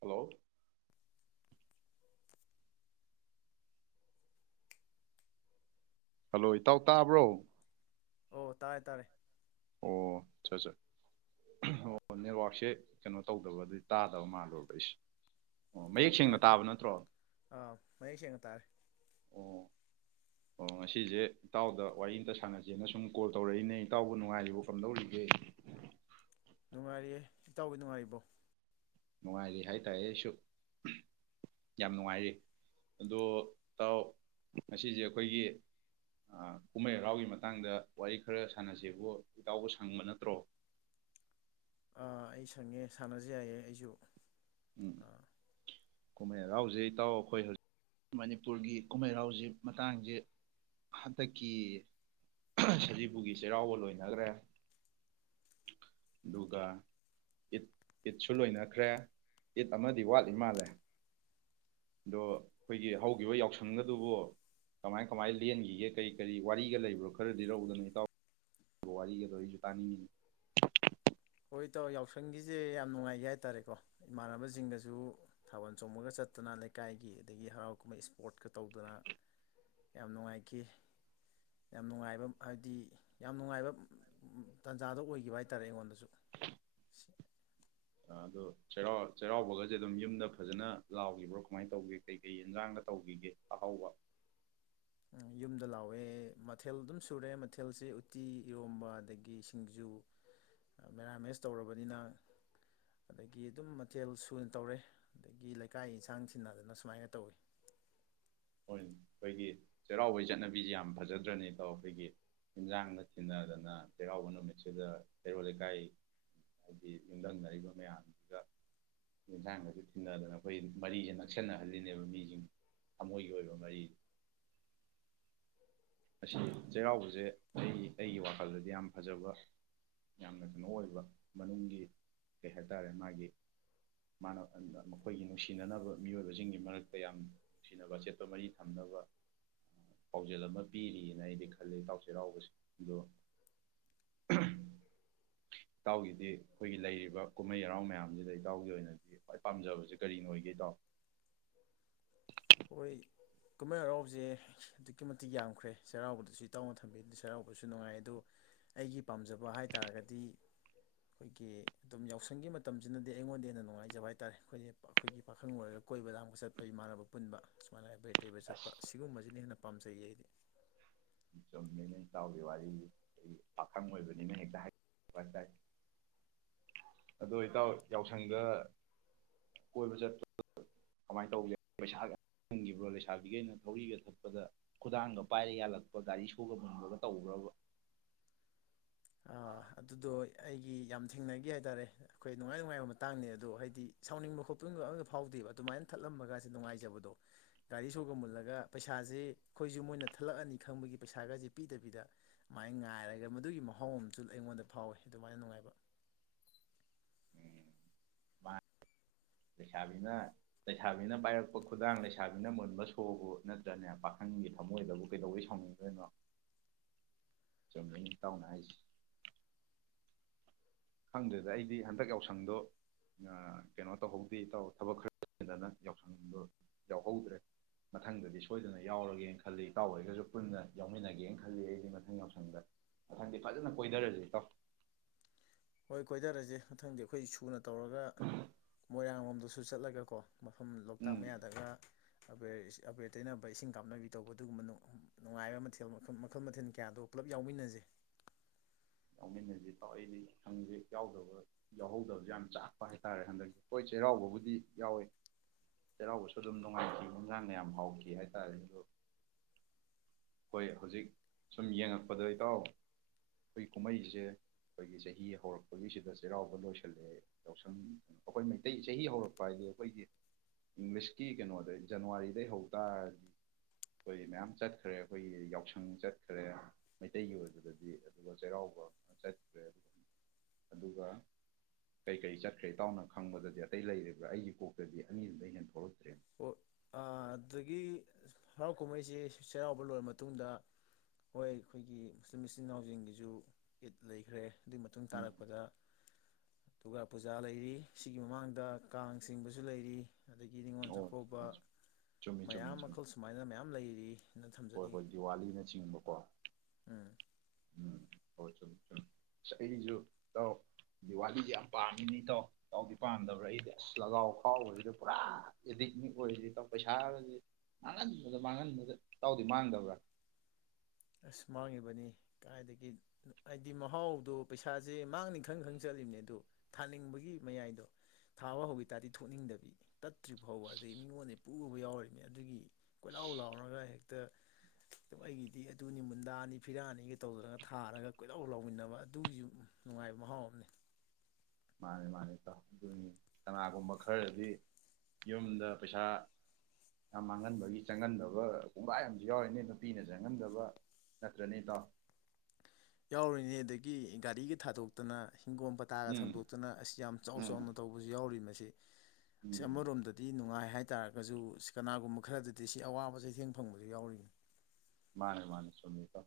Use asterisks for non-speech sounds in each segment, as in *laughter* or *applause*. hello hello ꯏꯇꯥꯎ ꯇꯥꯕ꯭ꯔꯣ ꯑꯣ ꯇꯥꯔꯦ ꯇꯥꯔꯦ ꯑꯣ ꯆꯠ ꯆꯠ ꯑꯣ ꯅꯦꯠꯋꯥꯛꯁꯦ ꯀꯩꯅꯣ ꯇꯧꯗꯕ ꯑꯗꯨ ꯇꯥꯗꯕ ꯃꯥꯜꯂꯣꯏꯕ ꯑꯩꯁꯦ ꯑꯣ ꯃꯌꯦꯛ ꯁꯦꯡꯅ ꯇꯥꯔꯦ ꯇꯥꯔꯦ ꯇꯥꯕ ꯅꯠꯇ꯭ꯔꯣ ꯑꯥ ꯃꯌꯦꯛ ꯁꯦꯡꯅ ꯇꯥꯔꯦ ꯑꯣ ꯑꯣ ꯉ ꯑꯁꯤꯁꯦ ꯏꯇꯥꯎꯗ ꯋꯥꯔꯤ ꯑꯃꯒ ꯁꯥꯟꯅꯁꯦꯅ ꯁꯨꯝ ꯀꯣꯜ ꯇꯧꯔꯛꯏꯅꯦ ꯏꯇꯥꯎꯕꯨ ꯅꯨꯡꯉꯥꯏꯔꯤꯕ ꯀꯝꯗꯧꯔꯤꯒꯦ ꯅꯨꯡꯉꯥꯏꯔꯤꯌꯦ ꯏꯇꯥꯎꯒꯤ ꯅꯨꯡꯉꯥꯏꯔꯤꯕꯣ ꯅꯨꯡꯉꯥꯏꯔꯤ ꯍꯥꯏꯇꯥꯔꯦ ꯑꯩꯁꯨ ꯌꯥꯝ ꯅꯨꯡꯉꯥꯏꯔꯤ ꯑꯗꯣ ꯏꯇꯥꯎ ꯉꯁꯤꯁꯦ ꯑꯩꯈꯣꯏꯒꯤ ꯀꯨꯝꯍꯩ ꯍꯔꯥꯎꯒꯤ ꯃꯇꯥꯡꯗ ꯋꯥꯔꯤ ꯈꯔ ꯁꯥꯟꯅꯁꯤꯕꯨ ꯏꯇꯥꯎꯕꯨ ꯁꯪꯕ ꯅꯠꯇ꯭ꯔꯣ ꯑꯩ ꯁꯪꯉꯦ ꯁꯥꯟꯅꯖ ꯌꯥꯏꯌꯦ ꯑꯩꯁꯨ ꯎꯝ ꯑꯥ ꯀꯨꯝꯍꯩ ꯍꯔꯥꯎꯁꯦ ꯇꯥꯎ ꯑꯩꯈꯣꯏ ꯍꯧꯖꯤꯛ ꯃꯅꯤꯄꯨꯔꯒꯤ ꯀꯨꯝꯍꯩꯔꯥꯎꯁꯤ ꯃꯇꯥꯡꯁꯤ ꯍꯟꯗꯛꯀꯤ ꯁꯖꯤꯕꯨꯒꯤ ꯆꯩꯔꯥꯎꯕ ꯂꯣꯏꯅꯈ꯭ꯔꯦ ꯑꯗꯨꯒ ꯏꯠ ꯏꯠꯁꯨ ꯂꯣꯏꯅꯈ꯭ꯔꯦ ꯏꯠ ꯑꯃꯗꯤ ꯋꯥꯠꯂꯤ ꯃꯥꯜꯂꯦ ꯑꯗꯣ ꯑꯩꯈꯣꯏꯒꯤ ꯍꯧꯈꯤꯕ ꯌꯥꯎꯁꯪꯒꯗꯨꯕꯨ ꯀꯃꯥꯏ ꯀꯃꯥꯏ ꯂꯦꯟꯈꯤꯒꯦ ꯀꯔꯤ ꯀꯔꯤ ꯋꯥꯔꯤꯒ ꯂꯩꯕ꯭ꯔꯣ ꯈꯔꯗꯤ ꯂꯧꯎꯗꯅ ꯏꯇꯥꯎ ꯋꯥꯔꯤꯒꯗꯣ ꯑꯩꯁꯨ ꯇꯥꯅꯤꯡꯉꯤꯅꯤ ꯍꯣꯏ ꯏꯇꯥꯎ ꯌꯥꯎꯁꯪꯒꯤꯁꯦ ꯌꯥꯝ ꯅꯨꯡꯉꯥꯏꯈꯤ ꯍꯥꯏꯇꯥꯔꯦꯀꯣ ꯏꯃꯥꯟꯅꯕꯁꯤꯡꯒꯁꯨ ꯊꯥꯕꯜ ꯆꯣꯡꯕꯒ ꯆꯠꯇꯅ ꯂꯩꯀꯥꯏꯒꯤ ꯑꯗꯒꯤ ꯍꯔꯥꯎ ꯀꯨꯝꯍꯩ ꯁꯄꯣꯔꯠꯀ ꯇꯧꯗꯅ ꯌꯥꯝ ꯅꯨꯡꯉꯥꯏꯈꯤ ꯌꯥꯝ ꯅꯨꯡꯉꯥꯏꯕ ꯍꯥꯏꯕꯗꯤ ꯌꯥꯝ ꯅꯨꯡꯉꯥꯏꯕ ꯇꯥꯟꯖꯥꯗꯣ ꯑꯣꯏꯈꯤꯕ ꯍꯥꯏꯇꯥꯔꯦ ꯑꯩꯉꯣꯟꯗꯁꯨ *unintelligible* ꯑꯗ ꯆꯩꯔꯥꯎꯕꯒꯁꯦ ꯑꯗꯨꯝ ꯌꯨꯝꯗ ꯐꯖꯅ ꯂꯥꯎꯈꯤꯕ꯭ꯔꯣ ꯀꯃꯥꯏꯅ ꯇꯧꯒꯦ ꯀꯩꯀꯩ ꯌꯦꯟꯖꯥꯡꯒ ꯇꯧꯈꯤꯒꯦ ꯑꯍꯥꯎꯕ ꯌꯨꯝꯗ ꯂꯥꯎꯋꯦ ꯃꯊꯦꯜ ꯑꯗꯨꯝ ꯁꯨꯔꯦ ꯃꯊꯦꯜꯁꯦ ꯎꯠꯇꯤ ꯏꯔꯣꯝꯕ ꯑꯗꯒꯤ ꯁꯤꯡꯖꯨ ꯃꯦꯔꯥꯃꯦꯁ ꯇꯧꯔꯕꯅꯤꯅ ꯑꯗꯒꯤ ꯑꯗꯨꯝ ꯃꯊꯦꯜ ꯁꯨꯅ ꯇꯧꯔꯦ ꯑꯗꯒꯤ ꯂꯩꯀꯥꯏ ꯌꯦꯟꯁꯥꯡ ꯊꯟꯅꯗꯅ ꯁꯨꯃꯥꯏꯅ ꯇꯧꯋꯦ ꯍ ꯑꯩꯈꯣꯏꯒꯤ ꯆꯩꯔꯥꯎꯕꯒꯤ ꯆꯠꯅꯕꯤꯁꯤꯦ ꯌꯥꯝ ꯐꯖꯗ꯭ꯔꯅꯤꯀꯣ ꯑꯩꯈꯣꯏꯒꯤ ꯑꯦꯟꯁꯥꯡꯅ ꯊꯤꯟꯅꯗꯅ ꯆꯩꯔꯥꯎꯕ ꯅꯨꯃꯤꯠꯁꯤꯗ ꯆꯩꯩꯔꯣꯜ ꯂꯩꯀꯥꯏ ꯍꯥꯏꯗꯤ ꯌꯨꯝꯊꯪꯅꯔꯤꯕ ꯃꯌꯥꯝꯁꯤꯒ ꯌꯦꯟꯁꯥꯡꯒꯁꯨ ꯊꯤꯟꯅꯗꯅ ꯑꯩꯈꯣꯏ ꯃꯔꯤꯁꯦ ꯅꯛꯁꯤꯟꯅꯍꯜꯂꯤꯅꯦꯕ ꯃꯤꯁꯤꯡ ꯊꯣꯏꯒꯤ ꯑꯣꯏꯕ ꯃꯔꯤ ꯑꯁꯤ ꯆꯩꯔꯥꯎꯕꯁꯦ ꯑꯩ ꯑꯩꯒꯤ ꯋꯥꯈꯜꯗꯗꯤ ꯌꯥꯝ ꯐꯖꯕ ꯌꯥꯝꯅ ꯀꯩꯅꯣ ꯑꯣꯏꯕ ꯃꯅꯨꯡꯒꯤ ꯀꯩ ꯍꯥꯏꯇꯥꯔꯦ ꯃꯥꯒꯤ ꯃꯥꯅ ꯃꯈꯣꯏꯒꯤ ꯅꯨꯡꯁꯤꯅꯅꯕ ꯃꯤꯑꯣꯏꯕꯁꯤꯡꯒꯤ ꯃꯔꯛꯇ ꯌꯥꯝ ꯅꯨꯡꯁꯤꯅꯕ ꯑꯆꯦꯠꯄ ꯃꯔꯤ ꯊꯝꯅꯕ ꯄꯥꯎꯖꯦꯜ ꯑꯃ ꯄꯤꯔꯤꯑꯅ ꯑꯩꯗꯤ ꯈꯜꯂꯦ ꯏꯇꯥꯎ ꯆꯩꯔꯥꯎꯕꯁꯦ ꯑꯗꯣ ꯏꯇꯥꯎꯒꯤꯗꯤ ꯑꯩꯈꯣꯏꯒꯤ ꯂꯩꯔꯤꯕ ꯀꯨꯝꯍꯩ ꯍꯔꯥꯎ ꯃꯌꯥꯝꯁꯤꯗ ꯏꯇꯥꯎꯒꯤ ꯑꯣꯏꯅꯗꯤ ꯈ꯭ꯋꯥꯏ ꯄꯥꯝꯖꯕꯁꯦ ꯀꯔꯤꯅꯣ ꯑꯣꯏꯒꯦ ꯏꯇꯥꯎ ꯍꯣꯏ ꯀꯨꯝꯍꯩ ꯍꯔꯥꯎꯁꯦ ꯑꯗꯨꯛꯀꯤ ꯃꯇꯤꯛ ꯌꯥꯝꯈ꯭ꯔꯦ ꯆꯩꯔꯥꯎꯕꯗꯁꯨ ꯏꯇꯥꯎꯅ ꯊꯝꯕꯤ ꯑꯗꯨ ꯆꯩꯔꯥꯎꯕꯁꯨ ꯅꯨꯡꯉꯥꯏ ꯑꯗꯣ ꯑꯩꯒꯤ ꯄꯥꯝꯖꯕ ꯍꯥꯏ ꯇꯥꯔꯒꯗꯤ ꯑꯩꯈꯣꯏꯒꯤ ꯑꯗꯨꯝ ꯌꯥꯎꯁꯪꯒꯤ ꯃꯇꯝꯁꯤꯅꯗꯤ ꯑꯩꯉꯣꯟꯗ ꯍꯦꯟꯅ ꯅꯨꯡꯉꯥꯏꯖꯕ ꯍꯥꯏ ꯇꯥꯔꯦ ꯑꯩꯈꯣꯏꯁ ꯑꯩꯈꯣꯏꯒꯤ ꯄꯥꯈꯪ ꯑꯣꯏꯣꯏꯔꯒ ꯀꯣꯏꯕ ꯂꯒ ꯆꯠꯄ ꯏꯃꯥꯟꯅꯕ ꯄꯨꯟꯕ ꯁꯨꯃꯥꯏꯅ ꯍꯥꯏꯕꯔ ꯇꯦꯕ ꯑꯁ ꯆꯠꯄ ꯁꯤꯒꯨꯝꯕꯁꯤꯅ ꯍꯦꯟꯅ ꯄꯥꯝꯖꯩ ꯑꯩꯗꯤ ꯏꯇꯥꯎꯒꯤ ꯋꯥꯔꯤ ꯑꯩ ꯄꯥꯈꯪ ꯑꯣꯏꯕꯅꯤꯅ ꯍꯦꯛꯇ ꯍꯥꯏ ꯍꯥꯏꯇꯥꯥꯏ ꯑꯗꯣ ꯍꯇꯥꯎ ꯌꯥꯎꯁꯪꯒ ꯀꯣꯏꯕ ꯆꯠꯄ ꯀꯃꯥꯏꯅ ꯇꯧꯕꯒꯦ ꯄꯩꯁꯥꯒ ꯍꯪꯈꯤꯕ꯭ꯔꯣ ꯂꯩꯁꯥꯕꯤꯒꯤꯩꯅ ꯊꯧꯔꯤꯒ ꯊꯛꯄꯗ ꯈꯨꯗꯥꯡꯒ ꯄꯥꯏꯔꯒ ꯌꯥꯜꯂꯛꯄ ꯒꯥꯔꯤ ꯁꯨꯕ ꯃꯨꯟꯈꯒ ꯇꯧꯕ꯭ꯔꯕ ꯑꯗꯨꯗꯣ ꯑꯩꯒꯤ ꯌꯥꯝ ꯊꯦꯡꯅꯈꯤ ꯍꯥꯏ ꯇꯥꯔꯦ ꯑꯩꯈꯣꯏ ꯅꯨꯡꯉꯥꯏ ꯅꯨꯡꯉꯥꯏꯕ ꯃꯇꯥꯡꯅꯦ ꯑꯗꯣ ꯍꯥꯏꯗꯤ ꯁꯥꯎꯅꯤꯡꯕ ꯈꯣꯠꯄꯅꯤꯡꯕ ꯑꯇ ꯐꯥꯎꯗꯦꯕ ꯑꯗꯨꯃꯥꯏꯅ ꯊꯠꯂꯝꯕꯒꯁꯦ ꯅꯨꯡꯉꯥꯏꯖꯕꯗꯣ ꯒꯥꯔꯤꯁꯨꯣꯒ ꯃꯨꯜꯂꯒ ꯄꯩꯁꯥꯁꯦ ꯑꯩꯈꯣꯏꯁꯨ ꯃꯣꯏꯅ ꯊꯠꯂꯛꯑꯅꯤ ꯈꯪꯕꯒꯤ ꯄꯩꯁꯥꯒꯁꯤꯦ ꯄꯤꯗꯕꯤꯗ ꯑꯗꯨꯃꯥꯏꯅ ꯉꯥꯏꯔꯒ ꯃꯗꯨꯒꯤ ꯑꯍꯥꯎꯕ ꯑꯃꯁꯨ ꯑꯩꯉꯣꯟꯗ ꯐꯥꯎꯋꯦ ꯑꯗꯨꯃꯥꯏꯅ ꯅꯨꯡꯉꯥꯏꯕ ꯂꯩꯁꯥꯕꯤꯅ ꯂꯩꯁꯥꯕꯤꯅ ꯄꯥꯏꯔꯛꯄ ꯈꯨꯗꯥꯡ ꯂꯩꯁꯥꯕꯤꯅ ꯃꯨꯟꯕ ꯁꯣꯕꯨ ꯅꯠꯇ꯭ꯔꯅꯦ ꯄꯥꯈꯪꯒꯤ ꯊꯝꯃꯣꯏꯗꯕꯨ ꯀꯩꯗꯧꯕꯩ ꯁꯥꯎꯅꯤꯡꯗꯣꯏꯅꯣ ꯆꯨꯝꯗ ꯇꯥꯎꯅ ꯍꯥꯏꯁꯦ ꯈꯪꯗ꯭ꯔꯗ ꯑꯩꯗꯤ ꯍꯟꯗꯛ ꯌꯥꯎꯁꯪꯗꯣ ꯀꯩꯅꯣ ꯇꯧꯍꯧꯗꯦ ꯏꯇꯧ ꯊꯕꯛ ꯈꯔꯗꯅ ꯌꯥꯎꯁꯪꯗꯣ ꯌꯥꯎꯍꯧꯗ꯭ꯔꯦ ꯃꯊꯪꯗꯗꯤ ꯁꯣꯏꯗꯅ ꯌꯥꯎꯔꯒꯦꯅ ꯈꯜꯂꯤ ꯏꯇꯥꯎ ꯑꯣꯏꯔꯒꯁꯨ ꯄꯨꯟꯅ ꯌꯥꯎꯃꯤꯟꯅꯒꯦꯅ ꯈꯜꯂꯤ ꯑꯩꯗꯤ ꯃꯊꯪ ꯌꯥꯎꯁꯪꯗ ꯃꯊꯪꯗꯤ ꯐꯖꯅ ꯀꯣꯏꯊꯔꯁ ꯏꯇꯥꯎ ꯍꯣꯏ ꯀꯣꯏꯊꯔꯁꯦ ꯃꯊꯪꯗꯤ ꯑꯩꯈꯣꯏ ꯁꯨꯅ ꯇꯧꯔꯒ ꯃꯣꯏꯔꯥꯡ ꯂꯣꯝꯗꯁꯨ ꯆꯠꯂꯒꯀꯣ ꯃꯐꯝ ꯂꯣꯛꯇꯥꯛ ꯎꯝ ꯃꯌꯥꯗꯒ ꯕꯦ ꯑꯕꯦꯔ ꯇꯩꯅꯕ ꯏꯁꯤꯡ ꯀꯥꯞꯅꯕꯤ ꯇꯧꯕ ꯑꯗꯨꯒꯨꯝꯕ ꯅꯨꯡꯉꯥꯏꯕ ꯃꯊꯦꯜ ꯃꯈꯜ ꯃꯊꯦꯜ ꯀꯌꯥꯗꯣ ꯄꯨꯂꯞ ꯌꯥꯎꯃꯤꯟꯅꯖꯩ ꯌꯥꯎꯃꯤꯟꯅꯁꯤ ꯇꯥꯎ ꯑꯩꯅꯦ ꯁꯪꯁ ꯌꯥꯎꯗꯕ ꯌꯥꯎꯍꯧꯗꯕꯁꯨ ꯌꯥꯝ ꯆꯥꯛꯄ ꯍꯥꯏꯇꯥꯔꯦ ꯍꯟꯗꯛꯁ ꯍꯣꯏ ꯆꯩꯔꯥꯎꯕꯕꯨꯗꯤ ꯌꯥꯎꯋꯤ ꯆꯩꯔꯥꯎꯕꯁꯨ ꯑꯗꯨꯝ ꯅꯨꯡꯉꯥꯏꯈꯤ ꯍꯟꯁꯥꯡꯅ ꯌꯥꯝ ꯍꯥꯎꯈꯤ ꯍꯥꯏꯇꯥꯔꯦ ꯑꯗꯣ ꯍꯣꯏ ꯍꯧꯖꯤꯛ ꯁꯨꯝ ꯌꯦꯡꯉꯛꯄꯗꯩꯇꯥꯎ ꯑꯩ ꯀꯨꯝꯍꯩꯁꯦ ꯑꯩꯈꯣꯏꯒꯤ ꯆꯍꯤ ꯍꯧꯔꯛꯄꯒꯤꯁꯤꯗ ꯆꯩꯔꯥꯎꯕ ꯂꯣꯏꯁꯤꯜꯂꯛꯑꯦ ꯌꯥꯎꯁꯪ ꯑꯩꯈꯣꯏ ꯃꯩꯇꯩ ꯆꯍꯤ ꯍꯧꯔꯛꯄ ꯍꯥꯏꯗꯤ ꯑꯩꯈꯣꯏꯒꯤ ꯏꯪꯂꯤꯁꯀꯤ ꯀꯩꯅꯣꯗꯩ ꯖꯅꯋꯥꯔꯤꯗꯩ ꯍꯧꯇꯥꯥꯔꯗꯤ ꯑꯩꯈꯣꯏ ꯃꯌꯥꯝ ꯆꯠꯈ꯭ꯔꯦ ꯑꯩꯈꯣꯏꯒꯤ ꯌꯥꯎꯁꯪ ꯆꯠꯈ꯭ꯔꯦ ꯃꯩꯇꯩꯒꯤ ꯑꯣꯏꯕꯗꯗꯤ ꯑꯗꯨꯒ ꯆꯩꯔꯥꯎꯕ ꯆꯠꯇ꯭ꯔꯦ ꯑꯗꯨꯒ ꯑꯗꯨꯒ ꯀꯩꯀꯩ ꯆꯠꯈ꯭ꯔꯦ ꯏꯇꯥꯎꯅ ꯈꯪꯕꯗꯗꯤ ꯑꯇꯩ ꯂꯩꯔꯤꯕ꯭ꯔꯥ ꯑꯩꯒꯤ ꯀꯣꯛꯇꯗꯤ ꯑꯅꯤꯗꯨꯗꯒꯤꯩ ꯍꯦꯟ ꯊꯣꯛꯂꯛꯇ꯭ꯔꯦ ꯑꯣ ꯑꯗꯨꯗꯒꯤ ꯍꯔꯥꯎ ꯀꯨꯝꯍꯩꯁꯤꯦ ꯆꯩꯔꯥꯎꯕ ꯂꯣꯏꯔꯕ ꯃꯇꯨꯡꯗ ꯍꯣꯏ ꯑꯩꯈꯣꯏꯒꯤ ꯃꯨꯁꯂꯤꯝ ꯏꯆꯤꯟ ꯏꯅꯥꯎꯁꯤꯡꯒꯤꯁꯨ ꯏꯠ ꯂꯩꯈ꯭ꯔꯦ ꯑꯗꯨꯏ ꯃꯇꯨꯡ ꯎꯝ ꯇꯥꯔꯛꯄꯗ ꯗꯨꯔꯒꯥ ꯄꯨꯖꯥ ꯂꯩꯔꯤ ꯁꯤꯒꯤ ꯃꯃꯥꯡꯗ ꯀꯥꯡ ꯆꯤꯡꯕꯁꯨ ꯂꯩꯔꯤ ꯑꯗꯒꯤ ꯅꯤꯡꯉꯣꯟ ꯆꯥꯛ ꯑꯣ ꯆꯨꯝꯃꯤ ꯆꯨꯝꯃꯤ ꯆꯨꯝꯃꯤ ꯃꯌꯥꯝ ꯆꯨꯝꯃꯤ ꯃꯈꯜ ꯁꯨꯃꯥꯏꯅ ꯃꯌꯥꯝ ꯂꯩꯔꯤ ꯍꯣꯏ ꯍꯣꯏ ꯗꯤꯋꯥꯂꯤꯅꯆꯤꯡꯕꯀꯣ ꯎꯝ ꯎꯝ ꯍꯧ ꯁꯨꯝ ꯁꯨꯝ ꯑꯁ ꯑꯩꯁꯨ ꯇꯧ ꯗꯤꯋꯥꯂꯤꯁꯦ ꯌꯥꯝ ꯄꯥꯝꯃꯤꯅꯤ ꯇꯧ ꯇꯧꯗꯤ ꯄꯥꯝꯗꯕ꯭ꯔꯥ ꯑꯩꯗꯤ ꯑꯁ ꯂꯒꯥꯎ ꯐꯥꯎꯕꯁꯤꯗ ꯄꯨꯔꯥ ꯑꯦꯗꯤꯛꯅꯤꯛ ꯑꯣꯏꯔꯤꯗꯤ ꯇꯧ ꯄꯩꯁꯥꯒꯗꯤ ꯃꯥꯡꯍꯟꯕꯗ ꯃꯥꯡꯍꯟꯕꯗ ꯇꯗꯤ ꯃꯥꯡꯗꯕ꯭ꯔꯥ ꯑ ꯃꯥꯡꯉꯤꯕꯅꯤ ꯀꯥꯏꯗꯒꯤ ꯍꯥꯏꯗꯤ ꯃꯍꯥꯎꯗꯣ ꯄꯩꯁꯥꯁꯦ ꯃꯥꯡꯅꯤ ꯈꯪ ꯈꯪ ꯆꯠꯂꯤꯕꯅꯦ ꯑꯗꯣ ꯊꯥꯅꯤꯡꯕꯒꯤ ꯃꯌꯥꯏꯗꯣ ꯊꯥꯕ ꯍꯧꯈꯤ ꯇꯥꯔꯗꯤ ꯊꯣꯛꯅꯤꯡꯗꯕꯤ ꯇꯠꯇ꯭ꯔꯤꯕ ꯐꯥꯎꯕ ꯑꯗꯨꯩ ꯃꯤꯉꯣꯟꯗ ꯄꯨꯕ ꯌꯥꯎꯔꯤꯕꯅꯤ ꯑꯗꯨꯒꯤ ꯀꯣꯏꯂꯥꯎ ꯂꯥꯎꯔꯒ ꯍꯦꯛꯇ ꯑꯩꯒꯤꯗꯤ ꯑꯗꯨꯅꯤ ꯃꯨꯟꯗꯥ ꯑꯅꯤ ꯐꯤꯔꯥꯅꯤꯒ ꯇꯧꯗꯔꯒ ꯊꯥꯔꯒ ꯀꯣꯏꯗꯧ ꯂꯧꯥꯎꯃꯤꯟꯅꯕ ꯑꯗꯨꯒꯤꯁꯨ ꯅꯨꯡꯉꯥꯏꯕ ꯃꯍꯥꯎ ꯑꯃꯅꯤ ꯃꯥꯅꯦ ꯃꯥꯅꯦ ꯏꯇꯥꯎ ꯑꯗꯨꯅꯤ ꯀꯅꯥꯒꯨꯝꯕ ꯈꯔꯗꯤ ꯌꯨꯝꯗ ꯄꯩꯁꯥ ꯌꯥꯝ ꯃꯥꯡꯍꯟꯕꯒꯤ ꯆꯪꯍꯟꯗꯕ ꯀꯣꯡꯒꯥꯏ ꯑꯃꯁꯨ ꯌꯥꯎꯔꯤꯅꯦ ꯅꯨꯄꯤꯅ ꯆꯪꯍꯟꯗꯕ ꯅꯠꯇ꯭ꯔꯅꯦ ꯏꯇꯥꯎ ꯌꯥꯎꯔꯤꯅꯦ ꯑꯗꯒꯤ ꯒꯥꯔꯤꯒꯤ ꯊꯥꯗꯣꯛꯇꯅ ꯍꯤꯡꯒꯣꯝ ꯄꯇꯥꯒ ꯎꯝ ꯊꯝꯗꯣꯛꯇꯨꯅ ꯑꯁꯤ ꯌꯥꯝ ꯆꯥꯎ ꯎꯝ ꯆꯥꯎꯅ ꯇꯧꯕꯁꯨ ꯌꯥꯎꯔꯤ ꯃꯁꯤ ꯑꯁꯤ ꯎꯝ ꯑꯃꯔꯣꯝꯗꯗꯤ ꯅꯨꯡꯉꯥꯏ ꯍꯥꯏꯇꯥꯥꯔꯒꯁꯨ ꯑꯁꯤ ꯀꯅꯥꯒꯨꯝꯕ ꯈꯔꯗꯗꯤ ꯁꯤ ꯑꯋꯥꯕ ꯆꯩꯊꯦꯡ ꯐꯪꯕꯁꯨ ꯌꯥꯎꯔꯤꯅꯤ ꯃꯥꯅꯦ ꯃꯥꯅ ꯆꯨꯝꯃꯦ ꯏꯇꯥꯎ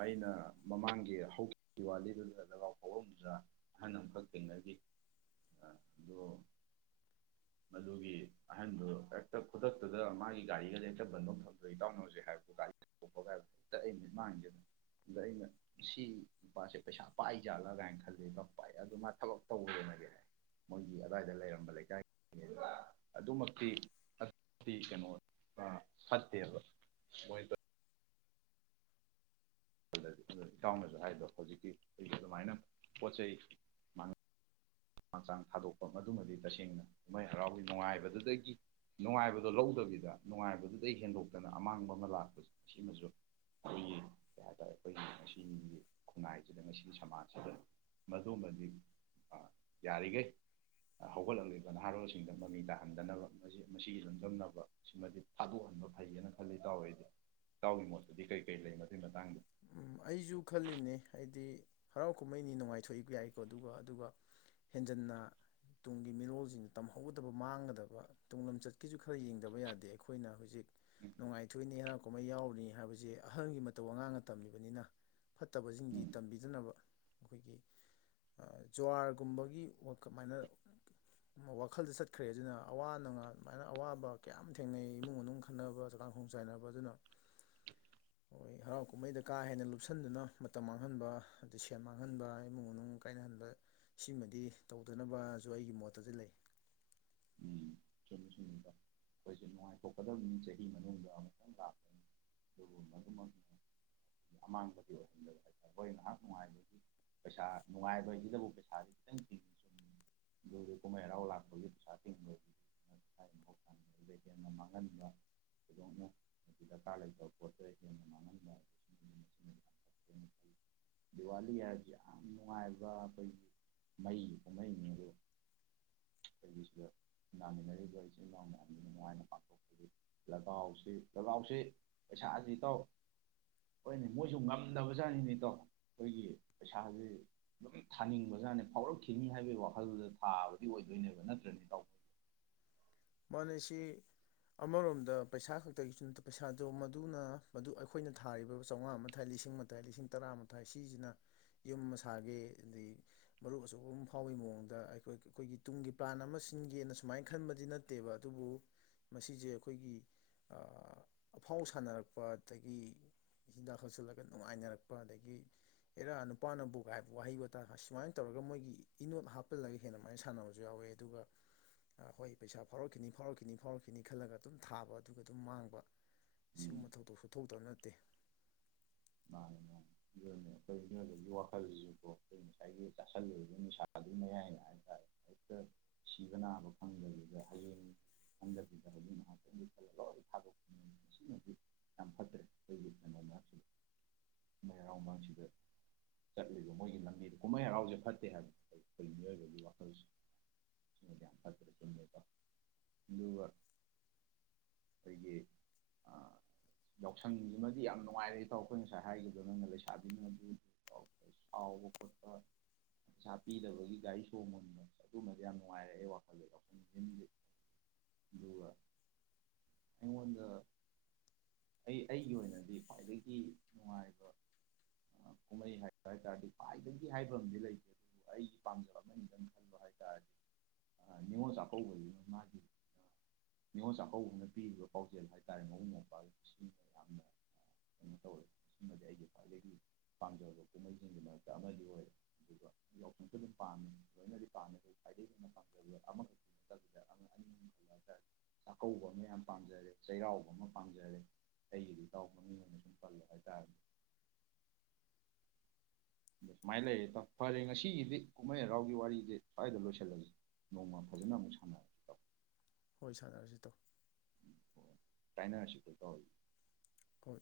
ꯑꯩꯅ ꯃꯃꯥꯡꯒꯤ ꯍꯧꯈꯤꯕ ꯗꯤꯋꯥꯂꯤꯗꯨꯗꯨꯗ ꯂꯒꯥꯎ ꯍꯧꯔꯝꯖꯥ ꯑꯍꯟ ꯑꯃꯈꯛ ꯊꯦꯡꯅꯈꯤ ꯑꯗꯣ ꯃꯗꯨꯒꯤ ꯑꯍꯟꯗꯨ ꯍꯦꯛꯇ ꯈꯨꯗꯛꯇꯨꯗ ꯃꯥꯒꯤ ꯒꯥꯔꯤꯒꯗꯤ ꯍꯦꯛꯇ ꯟꯐꯧ ꯐꯝꯗꯣꯏ ꯏꯇꯥꯎꯅ ꯍꯧꯖꯤꯛ ꯍꯥꯏꯕ ꯒꯥꯔꯤ *inaudible* ꯆ ꯑ ꯅꯨ ꯏꯠꯃꯥꯡꯁꯤꯦꯗ ꯑꯗꯨꯗ ꯑꯩꯅ ꯁꯤ ꯅꯨꯄꯥꯁꯦ ꯄꯩꯁꯥ ꯄꯥꯏꯖꯥꯜꯂ ꯀꯥꯏꯅ ꯈꯜꯂꯦ ꯄꯥꯏ ꯑꯗꯨ ꯃꯥ ꯊꯕꯛ ꯇꯧꯦꯅꯗꯤ ꯍꯥꯏ ꯃꯣꯏꯒꯤ ꯑꯗꯨꯗꯥꯋꯥꯏꯗ ꯂꯩꯔꯝꯕ ꯂꯩꯀꯥꯏꯒꯤ ꯑꯗꯨꯃꯛꯇꯤ ꯀꯩꯅꯣ ꯐꯠꯇꯦꯕ ꯏꯇꯥꯎꯅꯁꯨ ꯍꯥꯏꯗꯣ ꯍꯧꯖꯤꯛꯀꯤ ꯑꯩꯁꯨ ꯑꯗꯨꯃꯥꯏꯅ ꯄꯣꯠ ꯆꯩꯥ ꯃꯥꯡ ꯃꯥꯟꯆꯥꯡ ꯊꯥꯗꯣꯛꯄ ꯃꯗꯨꯃꯗꯤ ꯇꯁꯦꯡꯅ ꯀꯨꯝꯃꯩ ꯍꯔꯥꯎꯒꯤ ꯅꯨꯡꯉꯥꯏꯕꯗꯨꯗꯒꯤ ꯅꯨꯡꯉꯥꯏꯕꯗꯣ ꯂꯧꯗꯕꯤꯗ ꯅꯨꯡꯉꯥꯏꯕꯗꯨꯗꯒꯤꯩ ꯍꯦꯟꯗꯣꯛꯇꯅ ꯑꯃꯥꯡꯕ ꯑꯃ ꯂꯥꯛꯄꯁꯦ ꯁꯤꯃꯁꯨ ꯑꯩꯈꯣꯏꯒꯤ ꯀꯩ ꯍꯥꯏꯇꯥꯔꯦ ꯑꯩꯈꯣꯏꯒꯤ ꯉꯁꯤꯒꯤ ꯈꯨꯟꯅꯥꯏꯁꯤꯗ ꯉꯁꯤꯒꯤ ꯁꯃꯥꯖꯁꯤꯗ ꯃꯗꯨꯃꯗꯤ ꯌꯥꯔꯤꯈꯩ ꯍꯧꯒꯠꯂꯛꯂꯤꯕ ꯅꯍꯥꯔꯣꯜꯁꯤꯡꯗ ꯃꯃꯤ ꯇꯥꯍꯟꯗꯅꯕ ꯃꯁꯤꯒꯤ ꯂꯝꯗꯥꯝ ꯅꯕ ꯁꯤꯃꯗꯤ ꯊꯥꯗꯣꯛꯍꯟꯕ ꯐꯩꯌꯦꯅ ꯈꯜꯂꯤ ꯏꯇꯥꯎꯗꯤ ꯏꯇꯥꯎꯒꯤ ꯃꯣꯠꯇꯨꯗꯤ ꯀꯩ ꯀꯔꯤ ꯂꯩ ꯃꯏ ꯃꯇꯥꯡꯗ ꯑꯩꯁꯨ ꯈꯜꯂꯤꯕꯅꯦ ꯑꯩꯗꯤ ꯍꯔꯥꯎ ꯀꯨꯝꯍꯩꯅꯤ ꯅꯨꯡꯉꯥꯏꯊꯣꯛꯏ ꯌꯥꯏꯀꯣ ꯑꯗꯨꯒ ꯑꯗꯨꯒ ꯍꯦꯟꯖꯟꯅ ꯇꯨꯡꯒꯤ ꯃꯤꯔꯣꯜꯁꯤꯡꯗ ꯇꯝꯍꯧꯒꯗꯕ ꯃꯥꯡꯒꯗꯕ ꯇꯨꯡ ꯂꯝꯆꯠꯀꯤꯁꯨ ꯈꯔ ꯌꯦꯡꯗꯕ ꯌꯥꯗꯦ ꯑꯩꯈꯣꯏꯅ ꯍꯧꯖꯤꯛ ꯅꯨꯡꯉꯥꯏꯊꯣꯛꯅꯤ ꯍꯔꯥꯎ ꯀꯨꯝꯍꯩ ꯌꯥꯎꯔꯤꯅꯤ ꯍꯥꯏꯕꯁꯦ ꯑꯍꯟꯒꯤ ꯃꯇꯧ ꯑꯉꯥꯡꯅ ꯇꯝꯃꯤꯕ ꯑꯣꯏꯕꯅꯤꯅ ꯐꯠꯇꯕꯁꯤꯡꯗꯤ ꯎꯝ ꯇꯝꯕꯤꯗꯅꯕ ꯑꯩꯈꯣꯏꯒꯤ ꯖꯨꯋꯥꯔꯒꯨꯝꯕꯒꯤ ꯀꯃꯥꯏꯅ ꯋꯥꯈꯜꯗ ꯆꯠꯈ꯭ꯔꯦ ꯑꯗꯨꯅ ꯑꯋꯥ ꯅꯨꯡꯉꯥꯏ ꯑꯗꯨꯃꯥꯏꯅ ꯑꯋꯥꯕ ꯀꯌꯥꯝ ꯊꯦꯡꯅꯩ ꯏꯃꯨꯡ ꯃꯅꯨꯡ ꯈꯟꯅꯕ ꯆꯥꯛꯀ ꯀꯥꯡꯈꯣꯡ ꯆꯥꯏꯅꯕ ꯑꯗꯨꯅ ꯑꯩꯈꯣꯏ ꯍꯔꯥꯎ ꯀꯨꯝꯍꯩꯗ ꯀꯥ ꯍꯦꯟꯅ ꯂꯨꯞꯁꯟꯗꯨꯅ ꯃꯇꯝ ꯃꯥꯡꯍꯟꯕ ꯑꯗꯩ ꯁꯦꯟ ꯃꯥꯡꯍꯟꯕ ꯏꯃꯨꯡ ꯃꯅꯨꯡ ꯀꯥꯏꯅꯍꯟꯕ ꯁꯤꯃꯗꯤ ꯇꯧꯗꯅꯕꯁꯨ ꯑꯩꯒꯤ ꯃꯣꯠꯇꯖꯨ ꯂꯩ ꯁꯨꯝꯃꯤ ꯁꯨꯝꯕ ꯑꯩꯈꯣꯏꯁꯦ ꯅꯨꯡꯉꯥꯏꯊꯣꯛꯀꯗꯕꯅꯤ ꯆꯍꯤ ꯃꯅꯨꯡꯗ ꯑꯃꯨꯛꯇꯪ ꯂꯥꯛꯄꯅꯤ ꯑꯗꯨꯕꯨ ꯃꯗꯨꯃ ꯑꯃꯥꯡꯕꯗꯤ ꯑꯣꯏꯍꯟꯗꯕ ꯍꯥꯏꯇꯥꯔꯦ ꯑꯩꯈꯣꯏ ꯉꯥꯏꯍꯥꯛ ꯅꯨꯡꯉꯥꯏꯕꯒꯤ ꯄꯩꯁꯥ ꯅꯨꯡꯉꯥꯏꯕꯩꯁꯤꯗꯕꯨ ꯄꯩꯁꯥꯁꯤ ꯈꯤꯇꯪ ꯊꯤꯡꯕ ꯆꯨꯝꯃꯤ ꯑꯗꯨꯗ ꯀꯨꯝꯍꯩ ꯍꯔꯥꯎ ꯂꯥꯛꯄꯒꯤ ꯄꯩꯁꯥ *inaudible* ꯕ ꯃꯍ ꯑꯗꯨꯗ ꯍꯦꯟꯅ ꯃꯥꯡꯍꯟꯕ ꯊꯣꯏꯗꯣꯛꯅ ꯗꯔꯀꯥꯔ ꯂꯩꯇꯕ ꯄꯣꯠꯇꯨꯗ ꯍꯦꯟꯅ ꯃꯥꯡꯍꯟꯕ ꯗꯤꯋꯥꯂꯤ ꯍꯥꯏꯔꯕꯁꯤ ꯌꯥꯝ ꯅꯨꯡꯉꯥꯏꯕ ꯑꯩꯈꯣꯏꯒꯤ ꯃꯩ ꯀꯨꯝꯍꯩꯅꯦ ꯑꯗꯨꯒ ꯁꯤꯒꯤꯁꯤꯗ *inaudible* ꯅꯥꯃꯤꯟꯅꯔꯤꯕ ꯏꯆꯤꯟꯜ ꯏꯅꯥꯎ ꯃꯌꯥꯝꯅ ꯅꯨꯡꯉꯥꯏꯅ ꯄꯥꯡꯊꯣꯛꯄꯒꯤ ꯂꯒꯥꯎꯁꯤ ꯂꯒꯥꯎꯁꯤ ꯄꯩꯁꯥꯁꯤ ꯏꯇꯥꯎ ꯍꯣꯏꯅꯦ ꯃꯣꯏꯁꯨ ꯉꯝꯗꯕꯖꯥꯠꯅꯤꯅꯦ ꯏꯇꯥꯎ ꯑꯩꯈꯣꯏꯒꯤ ꯄꯩꯁꯥꯁꯤ ꯑꯗꯨꯝ ꯊꯥꯅꯤꯡꯕꯖꯥꯠꯅꯤ ꯐꯥꯎꯔꯛꯈꯤꯅꯤ ꯍꯥꯏꯕꯒꯤ ꯋꯥꯈꯜꯗ ꯊꯥꯕꯗꯤ ꯑꯣꯏꯗꯣꯏꯅꯦꯕ ꯅꯠꯇ꯭ꯔꯅꯤ ꯇꯥꯎ *inaudible* ꯃꯅꯩꯁꯤ ꯑꯃꯔꯣꯝꯗ ꯄꯩꯁꯥ ꯈꯛꯇꯒꯤꯁꯨ ꯅꯠꯇ ꯄꯩꯁꯥꯗꯣ ꯃꯗꯨꯅ ꯃꯗꯨ ꯑꯩꯈꯣꯏꯅ ꯊꯥꯔꯤꯕ ꯆꯥꯝꯃꯉꯥ ꯃꯈꯥꯏ ꯂꯤꯁꯤꯡ ꯑꯃꯥꯏ ꯂꯤꯁꯤꯡ ꯇꯔꯥꯃꯊꯥꯏ ꯁꯤꯁꯤꯅ ꯌꯨꯝ ꯑꯃ ꯁꯥꯒꯦ ꯑꯗꯗꯒꯤ ꯃꯔꯨꯞ ꯑꯆꯧꯕ ꯑꯃ ꯐꯥꯎꯏ ꯃꯑꯣꯡꯗ ꯑꯩꯈꯣꯏ ꯑꯩꯈꯣꯏꯒꯤ ꯇꯨꯡꯒꯤ ꯄ꯭ꯂꯥꯟ ꯑꯃ ꯁꯤꯟꯒꯦꯅ ꯁꯨꯃꯥꯏꯅ ꯈꯟꯕꯗꯤ ꯅꯦ ꯅꯠꯇꯦꯕ ꯑꯗꯨꯕꯨ ꯃꯁꯤꯁꯦ ꯑꯩꯈꯣꯏꯒꯤ ꯑꯐꯥꯎ ꯁꯥꯟꯅꯔꯛꯄ ꯑꯗꯒꯤ ꯍꯤꯗꯥꯛ ꯍꯥꯛꯆꯤꯜꯂꯒ ꯅꯨꯡꯉꯥꯏꯅꯔꯛꯄ ꯑꯗꯒꯤ ꯏꯔꯥ ꯅꯨꯄꯥꯅꯕꯨꯒꯥꯏꯕ ꯋꯥꯍꯩ ꯋꯥꯇꯥ ꯁꯨꯃꯥꯏꯅ ꯇꯧꯔꯒ ꯃꯣꯏꯒꯤ ꯏꯅꯣꯠ ꯍꯥꯞꯄꯜꯂꯒ ꯍꯦꯟꯅꯃꯥꯏꯅ ꯁꯥꯟꯅꯕꯁꯨ ꯌꯥꯎꯋꯦ ꯑꯗꯨꯒ ꯑꯩꯈꯣꯏ ꯄꯩꯁꯥ *inaudible* ꯐꯥꯎꯔꯛꯈꯤꯅꯤ ꯐꯥꯎꯔꯛꯈꯤꯅꯤ ꯐꯥꯎꯔꯛꯈꯤꯅꯤ ꯈꯜꯂꯒ ꯑꯗꯨꯝ ꯊꯥꯕ ꯑꯗꯨꯒ ꯑꯗꯨꯝ ꯃꯥꯡꯕ *inaudible* ꯎꯝ ꯁꯤꯒꯨꯝꯕ ꯊꯧꯗꯣꯛꯁꯨ ꯊꯣꯛꯇꯕ ꯅꯠ *inaudible* *inaudible* ꯃꯥ ꯃꯤꯑꯣꯏꯕꯅ ꯑꯩꯈꯣꯏ ꯃꯤꯑꯣꯏꯕꯒꯤ ꯋꯥꯈꯜꯁꯤꯀꯣ ꯑꯩꯈꯣꯏ ꯉꯁꯥꯏꯒꯤ ꯆꯥꯥꯁꯜꯂꯨꯕ ꯅꯤꯁꯥꯗꯨ ꯃꯌꯥꯏꯗ ꯍꯦꯛꯇ ꯁꯤꯕ ꯅꯥꯕ ꯐꯪꯗꯕꯤꯗ ꯍꯌꯦꯡ ꯍꯟꯗꯕꯤꯗ ꯍꯥꯏꯗꯤ ꯉꯥꯏꯍꯥꯛꯇꯪ ꯂꯈꯠꯂ ꯂꯔꯒ ꯊꯥꯗꯣꯛꯄ ꯁꯤꯃꯗꯤ ꯌꯥꯝ ꯐꯠꯇ꯭ꯔꯦ ꯑꯩꯈꯣꯏꯒꯤ ꯐꯅꯉꯥꯛꯁꯤꯗ *inaudible* ꯀꯨꯝꯍꯩ ꯍꯔꯥꯎ ꯃꯥꯡꯁꯤꯗ ꯆꯠꯂꯤꯕ ꯃꯣꯏꯒꯤ ꯂꯝꯕꯤꯗ ꯀꯨꯝꯍꯩ ꯍꯔꯥꯎꯁꯦ ꯐꯠꯇꯦ ꯍꯥꯏꯕ ꯑꯩꯈꯣꯏ ꯃꯤꯑꯣꯏꯕꯒꯤ ꯋꯥꯈꯜꯁ ꯁꯤꯃꯗꯤ ꯌꯥꯝ ꯐꯠꯇ꯭ꯔꯦ ꯆꯨꯝꯃꯦꯀꯣ ꯑꯗꯨꯒ ꯑꯩꯈꯣꯏꯒꯤ ꯌꯥꯎꯁꯪꯁꯤꯃꯗꯤ ꯌꯥꯝ ꯅꯨꯡꯉꯥꯏꯔꯦ *inaudible* ꯇꯥꯎ ꯑꯩꯈꯣꯏ ꯉꯁꯥꯏ ꯍꯥꯏꯈꯤꯕꯗ ꯅꯪꯅ ꯂꯩꯁꯥꯕꯤꯅ ꯑꯗꯨ ꯁꯥꯎꯕ ꯈꯣꯠꯄ ꯄꯩꯁꯥ ꯄꯤꯗꯕꯒꯤ ꯒꯥꯔꯤ ꯁꯣꯡꯕꯅꯤꯕ ꯑꯗꯨꯒꯨꯝꯝꯕꯗꯤ ꯌꯥꯝ ꯅꯨꯡꯉꯥꯏꯔꯦ ꯑꯩ ꯋꯥꯈꯜꯗ ꯋꯥꯈꯣꯏ ꯑꯗꯨꯒ ꯑꯩꯉꯣꯟꯗ ꯑꯩ ꯑꯩꯒꯤ ꯑꯣꯏꯅꯗꯤ ꯈ꯭ꯋꯥꯏꯗꯒꯤ *inaudible* ꯒꯤ ꯅꯨꯡꯉꯥꯏꯕ ꯀꯨꯝꯍꯩ ꯍꯥꯏꯕ ꯍꯥꯏ ꯇꯥꯔꯗꯤ ꯈ꯭ꯋꯥꯏꯗꯒꯤ ꯍꯥꯏꯕ ꯑꯃꯗꯤ ꯂꯩꯇꯦ ꯑꯗꯨꯕꯨ ꯑꯩꯒꯤ ꯄꯥꯝꯖꯕ ꯑꯃꯅꯤꯇꯪ ꯈꯟꯕ ꯍꯥꯏ ꯇꯥꯔꯗꯤ ꯅꯤꯡꯉꯣꯜ ꯆꯥꯛꯀꯧꯕꯗꯨꯅ ꯃꯥꯒꯤ ꯅꯤꯡꯅꯤꯉꯣꯜ ꯆꯥꯛꯀꯧꯕꯅ ꯄꯤꯔꯤꯕ ꯄꯥꯎꯖꯦꯜ ꯍꯥꯏꯇꯥꯥꯔꯦ ꯃꯕꯨꯡ ꯃꯧꯄ꯭ ꯁꯤꯅ ꯌꯥꯝꯅ *inaudible* ꯀꯩꯅꯣ ꯇꯧꯋꯦ ꯁꯤꯃꯗꯤ ꯑꯩꯒꯤ ꯈ꯭ꯋꯥꯏꯗꯒꯤ ꯄꯥꯝꯖꯕ ꯀꯨꯝꯍꯩꯁꯤꯡꯒꯤ ꯃꯔꯛꯇ ꯑꯃꯗꯤ ꯑꯣꯏꯔꯦ ꯑꯗꯨꯒ ꯌꯥꯎꯁꯪꯁꯨ ꯑꯗꯨꯝ ꯄꯥꯝꯃꯦ ꯂꯣꯏꯅꯗꯤ ꯄꯥꯝꯃꯦ ꯑꯩ ꯈ꯭ꯋꯥꯏꯗꯒꯤ ꯍꯦꯟꯅ ꯄꯥꯝꯖꯕꯗ ꯑꯃꯈꯛꯀꯤ ꯅꯠꯇꯗ ꯑꯅꯤ ꯑ ꯍꯥꯏꯇꯥꯔꯦ ꯆꯥꯛꯀꯧꯕ ꯑꯃ ꯌꯥꯝ ꯄꯥꯝꯖꯔꯦ ꯆꯩꯔꯥꯎꯕ ꯑꯃ ꯄꯥꯝꯖꯔꯦ ꯑꯩꯒꯤꯗꯤ ꯏꯇꯥꯎꯕ ꯃꯤ ꯑꯣꯏꯅꯁꯨ *inaudible* ꯜ ꯇ *inaudible* ꯑ ꯁꯨꯃꯥꯏꯅ ꯂꯩꯔꯦ ꯇꯥꯎ ꯐꯔꯦ ꯉꯁꯤꯒꯤꯗꯤ ꯀꯨꯝꯍꯩ ꯍꯔꯥꯎꯒꯤ ꯋꯥꯔꯤꯗꯤ ꯁ꯭ꯋꯥꯏꯗ ꯂꯣꯏꯁꯤꯜꯂꯒꯦ ꯅꯣꯡꯃ ꯐꯖꯅ ꯑꯃꯨꯛ ꯁꯥꯟꯅꯔꯁꯤꯦ ꯇꯥꯎ *inaudible* ꯍꯣꯏ ꯁꯥꯟꯅꯔꯁꯤ ꯇꯣ *inaudible* ꯀꯥꯏꯅ ꯑꯁꯤ ꯇ *inaudible* ꯍꯣꯏ